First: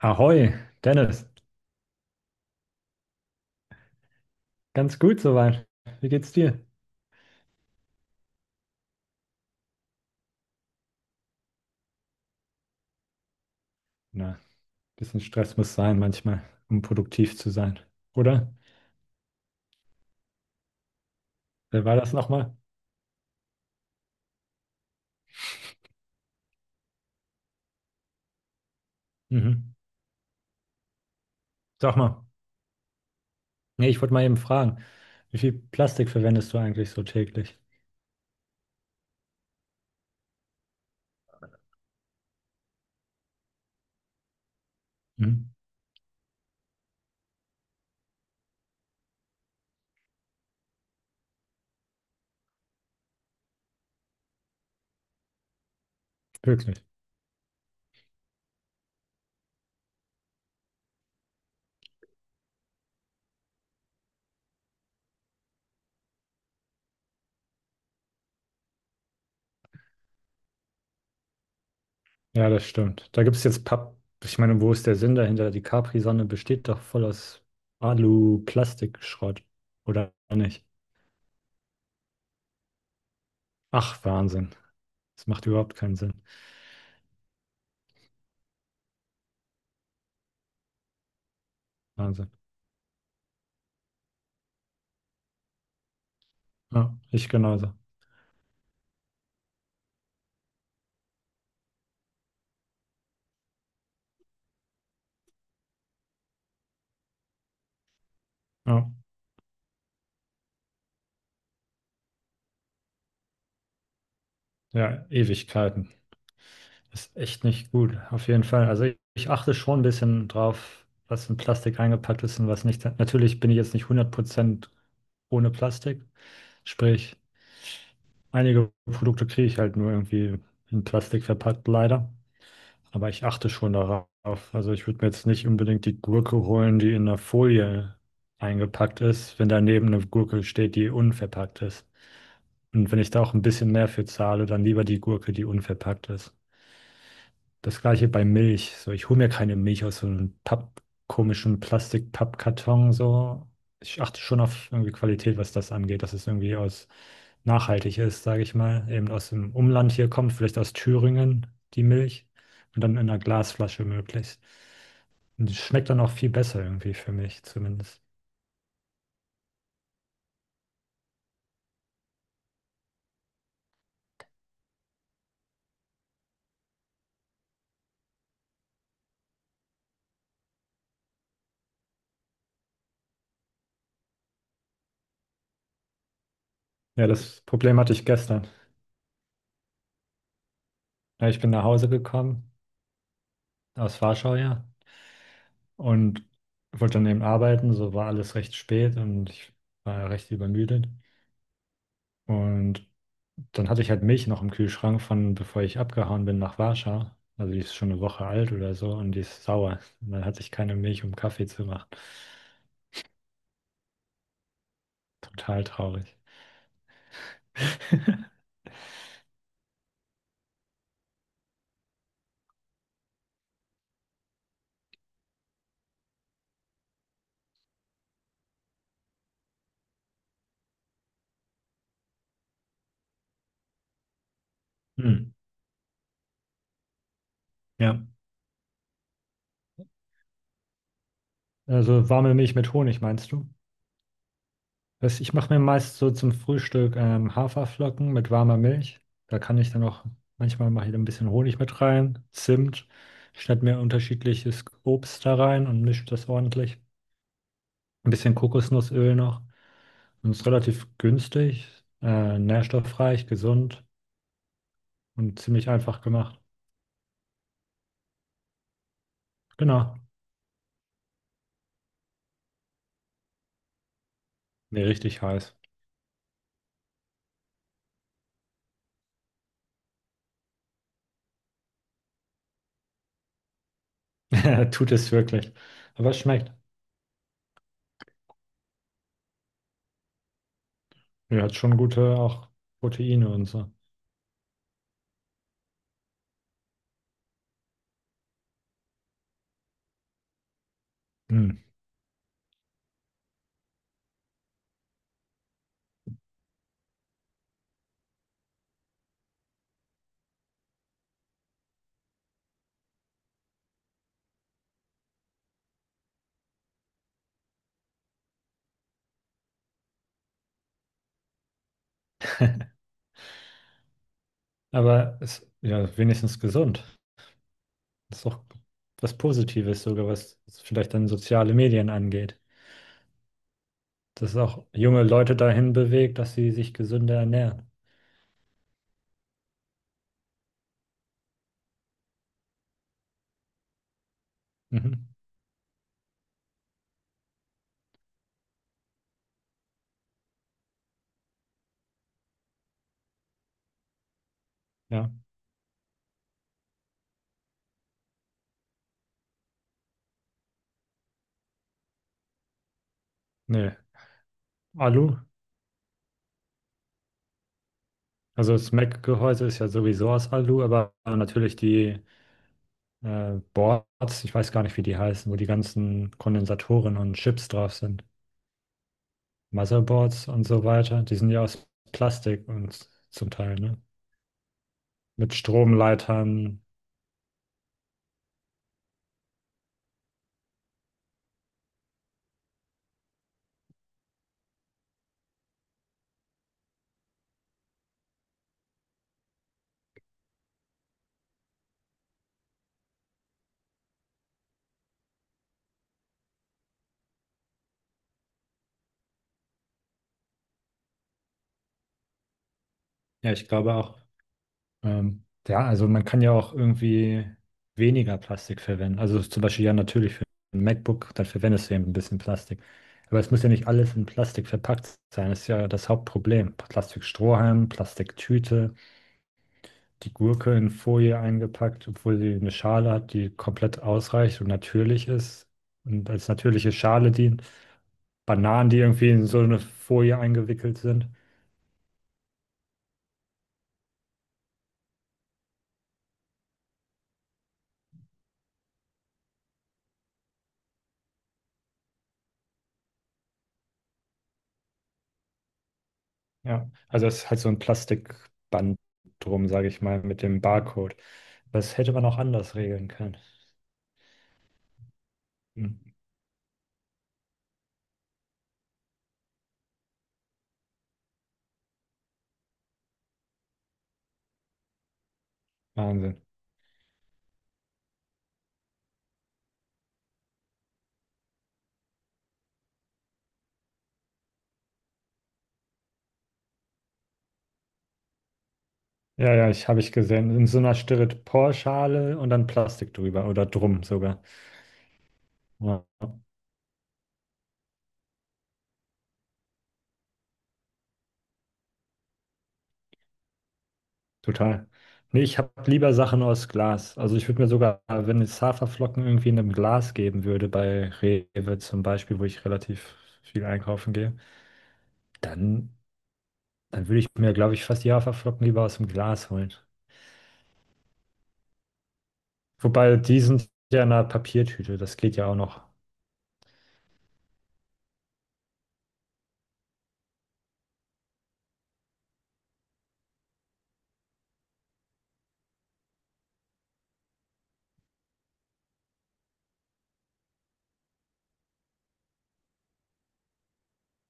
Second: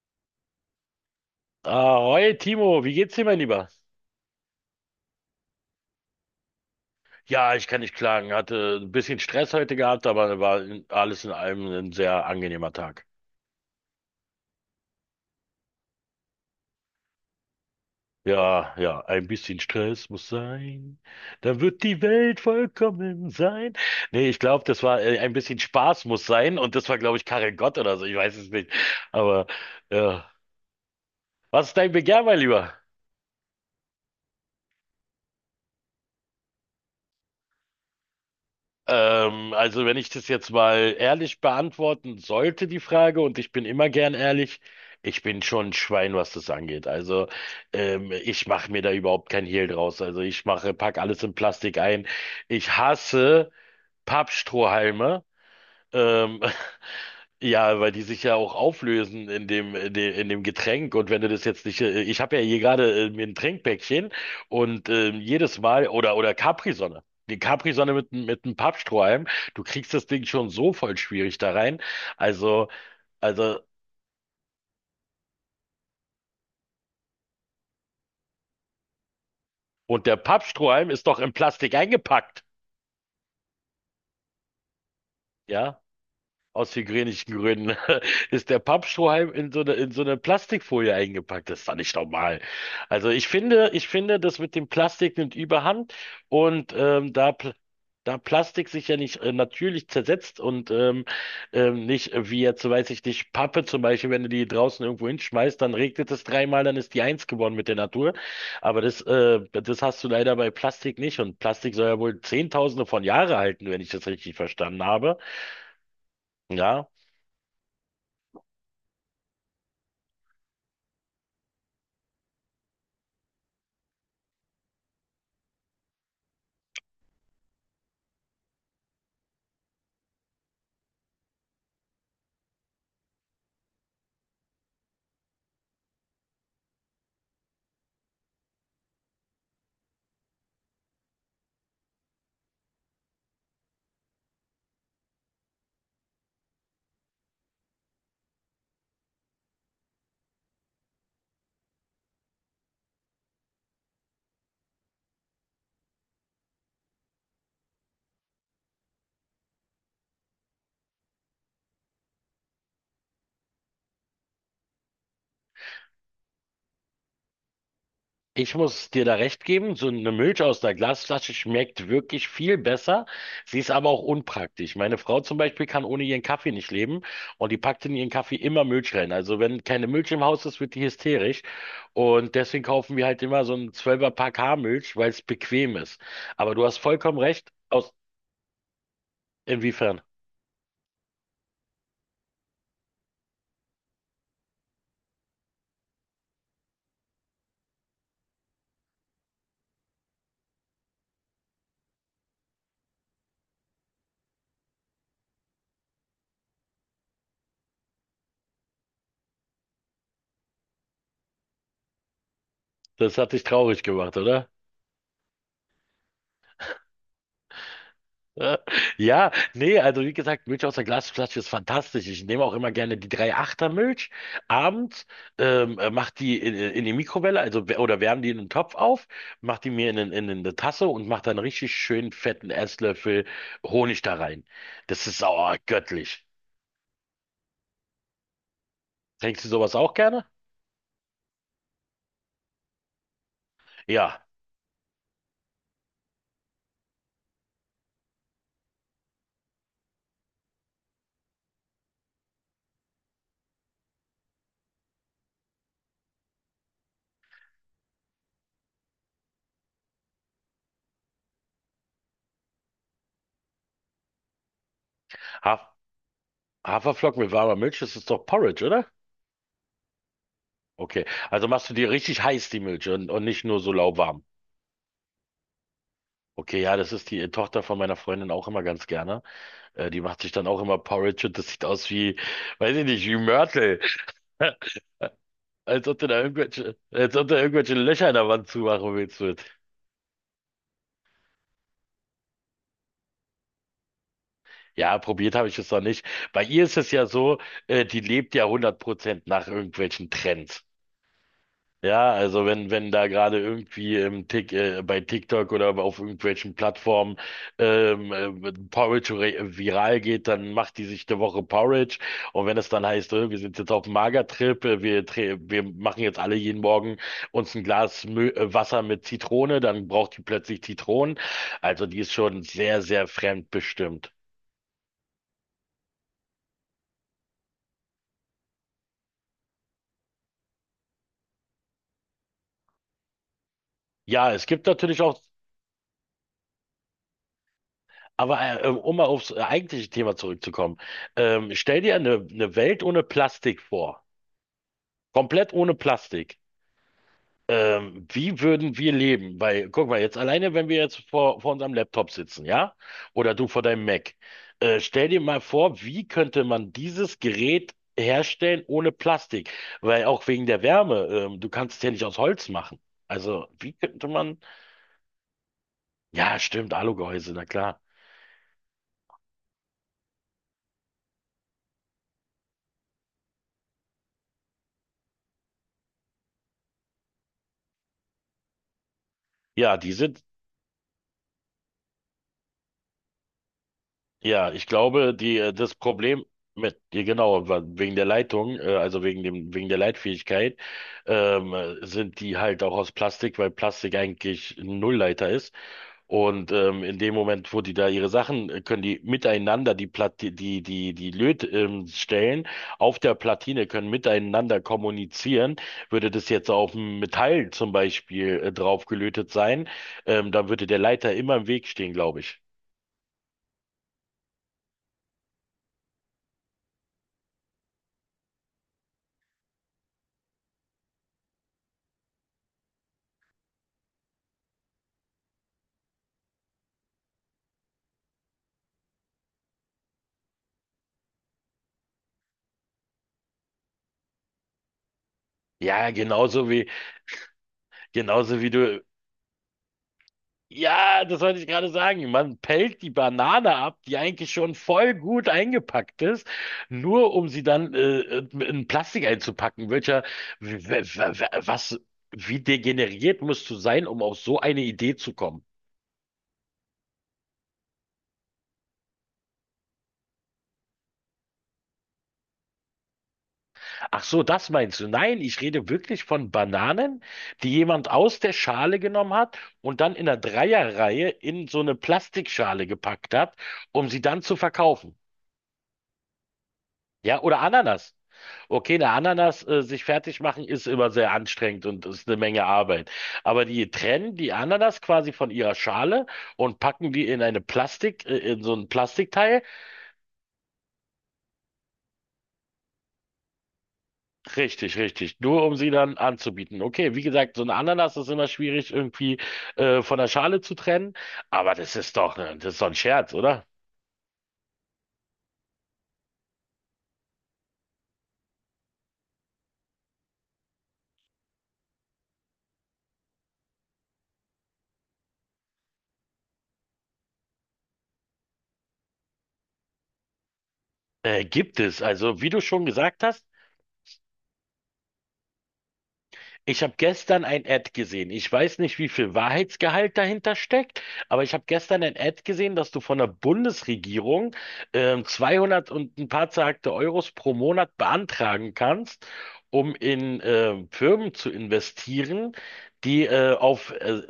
Ahoi, Dennis. Ahoi, Timo, wie geht's dir, mein Lieber? Ganz gut soweit. Wie geht's dir? Ja, ich kann nicht klagen. Hatte ein bisschen Stress heute gehabt, aber war alles in allem ein sehr angenehmer Tag. Na, bisschen Stress muss sein manchmal, um produktiv zu sein, oder? Ja, ja, ein bisschen Stress muss sein. Dann wird Wer war die das Welt nochmal? vollkommen sein. Nee, ich glaube, das war ein bisschen Spaß muss sein, und das war, glaube ich, Karel Gott oder so. Ich weiß es nicht. Aber Mhm. ja. Was ist dein Sag mal. Begehr, mein Lieber? Nee, ich wollte mal eben fragen, wie viel Plastik verwendest du eigentlich so täglich? Also wenn ich das jetzt mal ehrlich beantworten sollte, die Frage, und ich bin immer gern ehrlich, ich bin Mhm. schon ein Schwein, was das angeht. Also ich mache mir da überhaupt kein Hehl draus. Also ich mache, pack alles in Plastik ein. Ich hasse Pappstrohhalme. Ähm, Wirklich. Ja, weil die sich ja auch auflösen in dem Getränk. Und wenn du das jetzt nicht, ich habe ja hier gerade mir ein Trinkpäckchen und jedes Mal, oder Capri-Sonne. Die Capri-Sonne mit, mit einem Pappstrohhalm, du kriegst das Ding schon so voll schwierig da rein. Ja, das Also, stimmt. Da gibt's also, jetzt Papp. Ich meine, wo ist der Sinn dahinter? Die Capri-Sonne besteht doch voll aus Alu-Plastikschrott, und oder der nicht? Pappstrohhalm ist doch in Plastik eingepackt. Ach, Wahnsinn. Das macht überhaupt Ja, keinen Sinn. aus hygienischen Gründen ist der Pappstrohhalm in so eine Plastikfolie eingepackt. Das ist doch nicht Wahnsinn. normal. Also ich finde, das mit dem Plastik nimmt überhand, und Ja, da, ich Pl- genauso. da Plastik sich ja nicht natürlich zersetzt und nicht wie jetzt, weiß ich nicht, Pappe zum Beispiel, wenn du die draußen irgendwo hinschmeißt, dann regnet es dreimal, dann ist die eins geworden mit der Natur. Aber Ja. das hast du leider bei Plastik nicht, und Plastik soll ja wohl Zehntausende von Jahre halten, wenn ich das richtig verstanden Ja, habe. Ewigkeiten. Ja. Ist echt nicht gut, auf jeden Fall. Also ich achte schon ein bisschen drauf, was in Plastik eingepackt ist und was nicht. Natürlich bin ich jetzt nicht 100% ohne Plastik. Sprich, einige Produkte kriege ich halt nur irgendwie in Plastik verpackt, leider. Aber ich achte schon darauf. Also ich würde mir jetzt nicht unbedingt die Gurke holen, die in der Folie eingepackt ist, wenn daneben eine Gurke steht, die unverpackt ist. Und wenn ich da auch ein bisschen mehr für zahle, dann lieber die Gurke, die unverpackt ist. Das gleiche bei Milch. So, ich hole mir keine Milch aus so einem Papp, komischen Plastik-Pappkarton. So. Ich achte schon auf irgendwie Qualität, was das angeht, dass es irgendwie aus nachhaltig ist, sage ich mal. Eben aus dem Umland hier kommt, vielleicht aus Thüringen, die Milch. Und dann in einer Glasflasche möglichst. Und die schmeckt dann auch viel besser irgendwie für mich zumindest. Ich muss dir da recht geben, so eine Milch aus der Glasflasche schmeckt wirklich viel besser. Sie ist aber auch unpraktisch. Meine Frau zum Beispiel kann ohne ihren Kaffee nicht leben, und die packt in ihren Kaffee immer Milch rein. Also wenn keine Milch im Haus ist, wird die hysterisch. Und deswegen kaufen wir halt immer so einen 12er-Pack Haarmilch, weil es bequem ist. Aber du hast Ja, vollkommen das recht. Problem Aus hatte ich gestern. inwiefern? Ja, ich bin nach Hause gekommen, aus Warschau, ja, und wollte dann eben arbeiten, so war alles recht spät und ich war ja recht übermüdet. Und dann hatte ich halt Milch noch im Kühlschrank von, bevor ich abgehauen bin nach Warschau. Also die ist schon eine Woche alt oder so und die ist sauer. Und dann hatte ich keine Milch, um Kaffee zu machen. Das hat dich traurig gemacht, oder? Total traurig. Äh, Ja, nee, also wie gesagt, Milch aus der Glasflasche ist fantastisch. Ich nehme auch immer gerne die 3-8er Milch abends, mach die in die Mikrowelle, also oder wärme die in den Topf auf, mach die mir in eine Tasse und mach dann richtig schön fetten Esslöffel Honig da rein. Das ist Hm. oh, göttlich. Ja. Trinkst du sowas auch gerne? Also warme Milch mit Honig, meinst du? Ja, Was, ich mache mir meist so zum Frühstück Haferflocken mit warmer Milch. Da kann ich dann auch, manchmal mache ich da ein bisschen Honig mit rein, Zimt, schneide mir unterschiedliches Obst da rein und mische das ordentlich. Ein bisschen Kokosnussöl noch. Und ist relativ günstig, nährstoffreich, gesund und Haf ziemlich einfach gemacht. Haferflocken mit warmer Milch, das ist doch Porridge, oder? Genau. Okay, also machst du dir richtig heiß die Milch, und nicht nur so lauwarm. Nee, richtig heiß. Okay, ja, das ist die Tochter von meiner Freundin auch immer ganz gerne. Die macht sich dann auch immer Porridge, und das sieht aus wie, weiß ich nicht, wie Mörtel. Tut es wirklich. Als ob du Aber da es schmeckt. irgendwelche, als ob du irgendwelche Löcher in der Wand zumachen willst mit. Ja, hat schon gute auch Proteine und so. Ja, probiert habe ich es noch nicht. Bei ihr ist es ja so, die lebt ja 100% nach irgendwelchen Trends. Mm. Ja, also wenn da gerade irgendwie bei TikTok oder auf irgendwelchen Plattformen Porridge viral geht, dann macht die sich eine Woche Porridge. Und wenn es dann heißt, wir sind jetzt auf dem Magertrip, wir machen jetzt alle jeden Morgen uns ein Glas Mö Wasser mit Zitrone, dann braucht die plötzlich Zitronen. Also die ist schon sehr, sehr fremdbestimmt. Aber es ist ja wenigstens gesund. Das ist auch was Positives sogar, was vielleicht dann soziale Medien angeht. Ja, Dass es es gibt auch natürlich junge auch, Leute dahin bewegt, dass sie sich gesünder ernähren. aber um mal aufs eigentliche Thema zurückzukommen, stell dir eine Welt ohne Plastik vor. Mhm. Komplett ohne Plastik. Wie würden wir leben? Weil, guck mal, jetzt alleine, wenn wir jetzt vor unserem Laptop sitzen, ja? Oder du vor deinem Mac. Stell Ja, dir mal vor, wie könnte man dieses Gerät herstellen ohne Plastik? Weil auch wegen der Wärme, du kannst es ja nicht aus Holz machen. Also, wie nee. könnte man? Alu, Ja, stimmt, Alugehäuse, na klar. also das Mac-Gehäuse ist ja sowieso aus Alu, aber natürlich die Boards, ich weiß gar nicht, wie die heißen, wo die ganzen Kondensatoren und Chips drauf sind. Ja, die sind. Motherboards und so weiter, die sind ja aus Plastik und zum Teil, ne? Ja, ich glaube, Mit das Problem Stromleitern. mit, ja, genau, wegen der Leitung, also wegen dem, wegen der Leitfähigkeit, sind die halt auch aus Plastik, weil Plastik eigentlich ein Nullleiter ist. Und in dem Moment, wo die da ihre Sachen, können die miteinander die Plat die, die, die die Lötstellen auf der Platine können miteinander kommunizieren. Würde das jetzt auf dem Metall zum Beispiel drauf gelötet sein, dann würde der Leiter immer im Weg stehen, glaube ich. Ja, ich glaube auch. Ja, also man kann ja auch irgendwie weniger Plastik verwenden. Also zum Beispiel ja natürlich für ein MacBook, dann verwendest du eben ein bisschen Plastik. Aber es muss ja nicht alles in Plastik verpackt sein. Das ist ja das Hauptproblem. Plastikstrohhalm, Plastiktüte, die Gurke in Folie eingepackt, obwohl sie eine Schale hat, die komplett ausreicht und natürlich ist Ja, und als genauso wie, natürliche Schale dient. Genauso wie Bananen, die du. irgendwie in so eine Folie eingewickelt Ja, sind. das wollte ich gerade sagen. Man pellt die Banane ab, die eigentlich schon voll gut eingepackt ist, nur um sie dann in Plastik einzupacken. Welcher, w- w- w- was, wie degeneriert musst du sein, um auf so eine Idee zu kommen? Ja, also es ist halt so ein Plastikband drum, sage ich mal, mit dem Barcode. Das hätte man auch anders regeln können. Ach so, das meinst du? Nein, ich rede Hm. wirklich von Bananen, die jemand aus der Schale genommen hat und dann in der Dreierreihe in so eine Plastikschale gepackt hat, um sie dann zu verkaufen. Wahnsinn. Ja, oder Ananas. Okay, eine Ananas sich fertig machen ist immer sehr anstrengend und ist eine Menge Arbeit. Aber die trennen die Ananas quasi von ihrer Schale und packen die in in so ein Ja, Plastikteil. ja, ich habe ich gesehen. In so einer Styroporschale und dann Plastik drüber oder drum sogar. Richtig, richtig. Nur um sie Ja, dann anzubieten. Okay, wie gesagt, so eine Ananas ist immer schwierig irgendwie von der Schale zu trennen. Aber das ist doch, ne, das ist doch ein Scherz, oder? total. Nee, ich habe lieber Sachen aus Glas. Also ich würde mir sogar, wenn es Haferflocken irgendwie in einem Glas geben würde, bei Rewe zum Beispiel, wo ich relativ viel einkaufen gehe, dann, dann würde ich mir, glaube ich, fast die Haferflocken lieber aus dem Glas holen. Gibt es. Also, wie du schon Wobei, gesagt die hast. sind ja in einer Papiertüte, das geht ja auch noch. Ich habe gestern ein Ad gesehen. Ich weiß nicht, wie viel Wahrheitsgehalt dahinter steckt, aber ich habe gestern ein Ad gesehen, dass du von der Bundesregierung 200 und ein paar zerhackte Euros pro Monat beantragen kannst, um in Firmen zu investieren, die auf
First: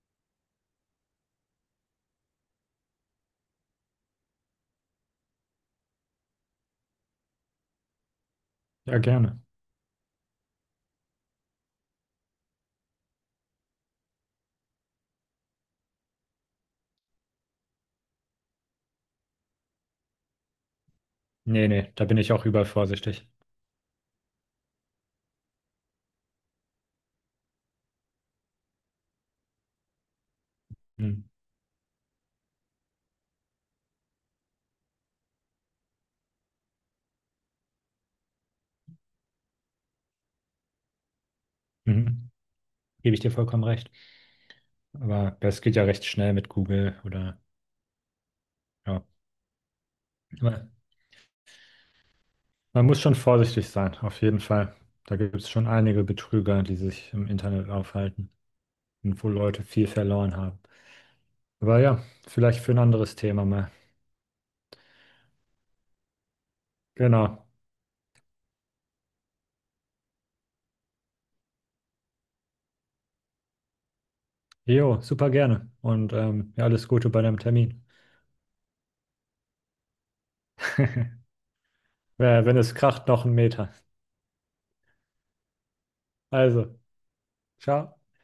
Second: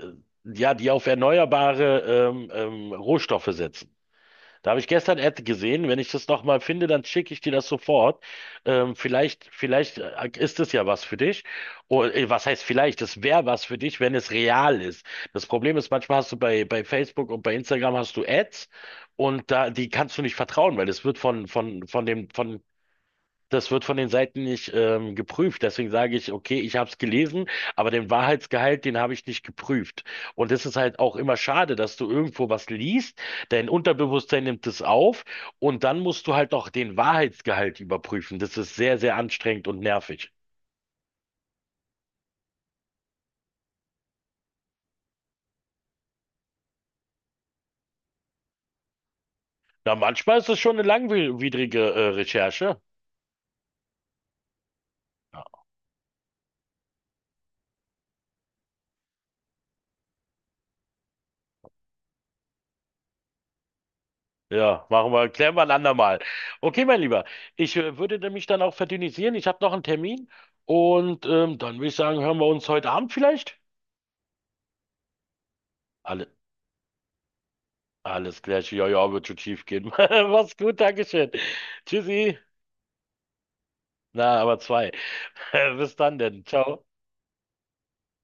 ja, die auf erneuerbare Rohstoffe setzen. Da habe ich gestern Ad gesehen. Wenn ich das nochmal finde, dann schicke ich dir das sofort. Ähm, Ja, gerne. vielleicht, vielleicht äh, ist es ja was für dich. Oder, was heißt vielleicht? Das wäre was für dich, wenn es real ist. Das Problem ist, manchmal hast du bei Facebook und bei Instagram hast du Ads, und da, die kannst du nicht vertrauen, weil es wird Nee, nee, da von bin dem, ich auch von übervorsichtig. das wird von den Seiten nicht geprüft. Deswegen sage ich, okay, ich habe es gelesen, aber den Wahrheitsgehalt, den habe ich nicht geprüft. Und das ist halt auch Hm. immer schade, dass du irgendwo was liest, dein Unterbewusstsein nimmt es auf, und dann musst du halt noch den Wahrheitsgehalt überprüfen. Das ist sehr, sehr anstrengend und nervig. Mhm. Gebe ich dir vollkommen recht. Aber das geht ja recht schnell mit Google oder ja. Na, manchmal ist das Aber schon eine langwierige Recherche. man muss schon vorsichtig sein, auf jeden Fall. Da gibt Ja, es schon einige Betrüger, die sich im Internet aufhalten und wo Leute viel verloren haben. Aber ja, vielleicht für ein anderes Thema mal. ja, machen wir, klären wir ein andermal. Okay, mein Lieber, Genau. ich würde mich dann auch verdünnisieren. Ich habe noch einen Termin, und dann würde ich sagen, hören wir uns heute Abend vielleicht? Jo, super gerne. Und Alle, ja, alles Gute bei deinem Termin. Alles klar, ja, ja, wird schon schief gehen. Mach's gut, Dankeschön. Tschüssi. Wenn es kracht, noch 1 Meter. Na, aber zwei. Bis dann denn. Also. Ciao. Ciao.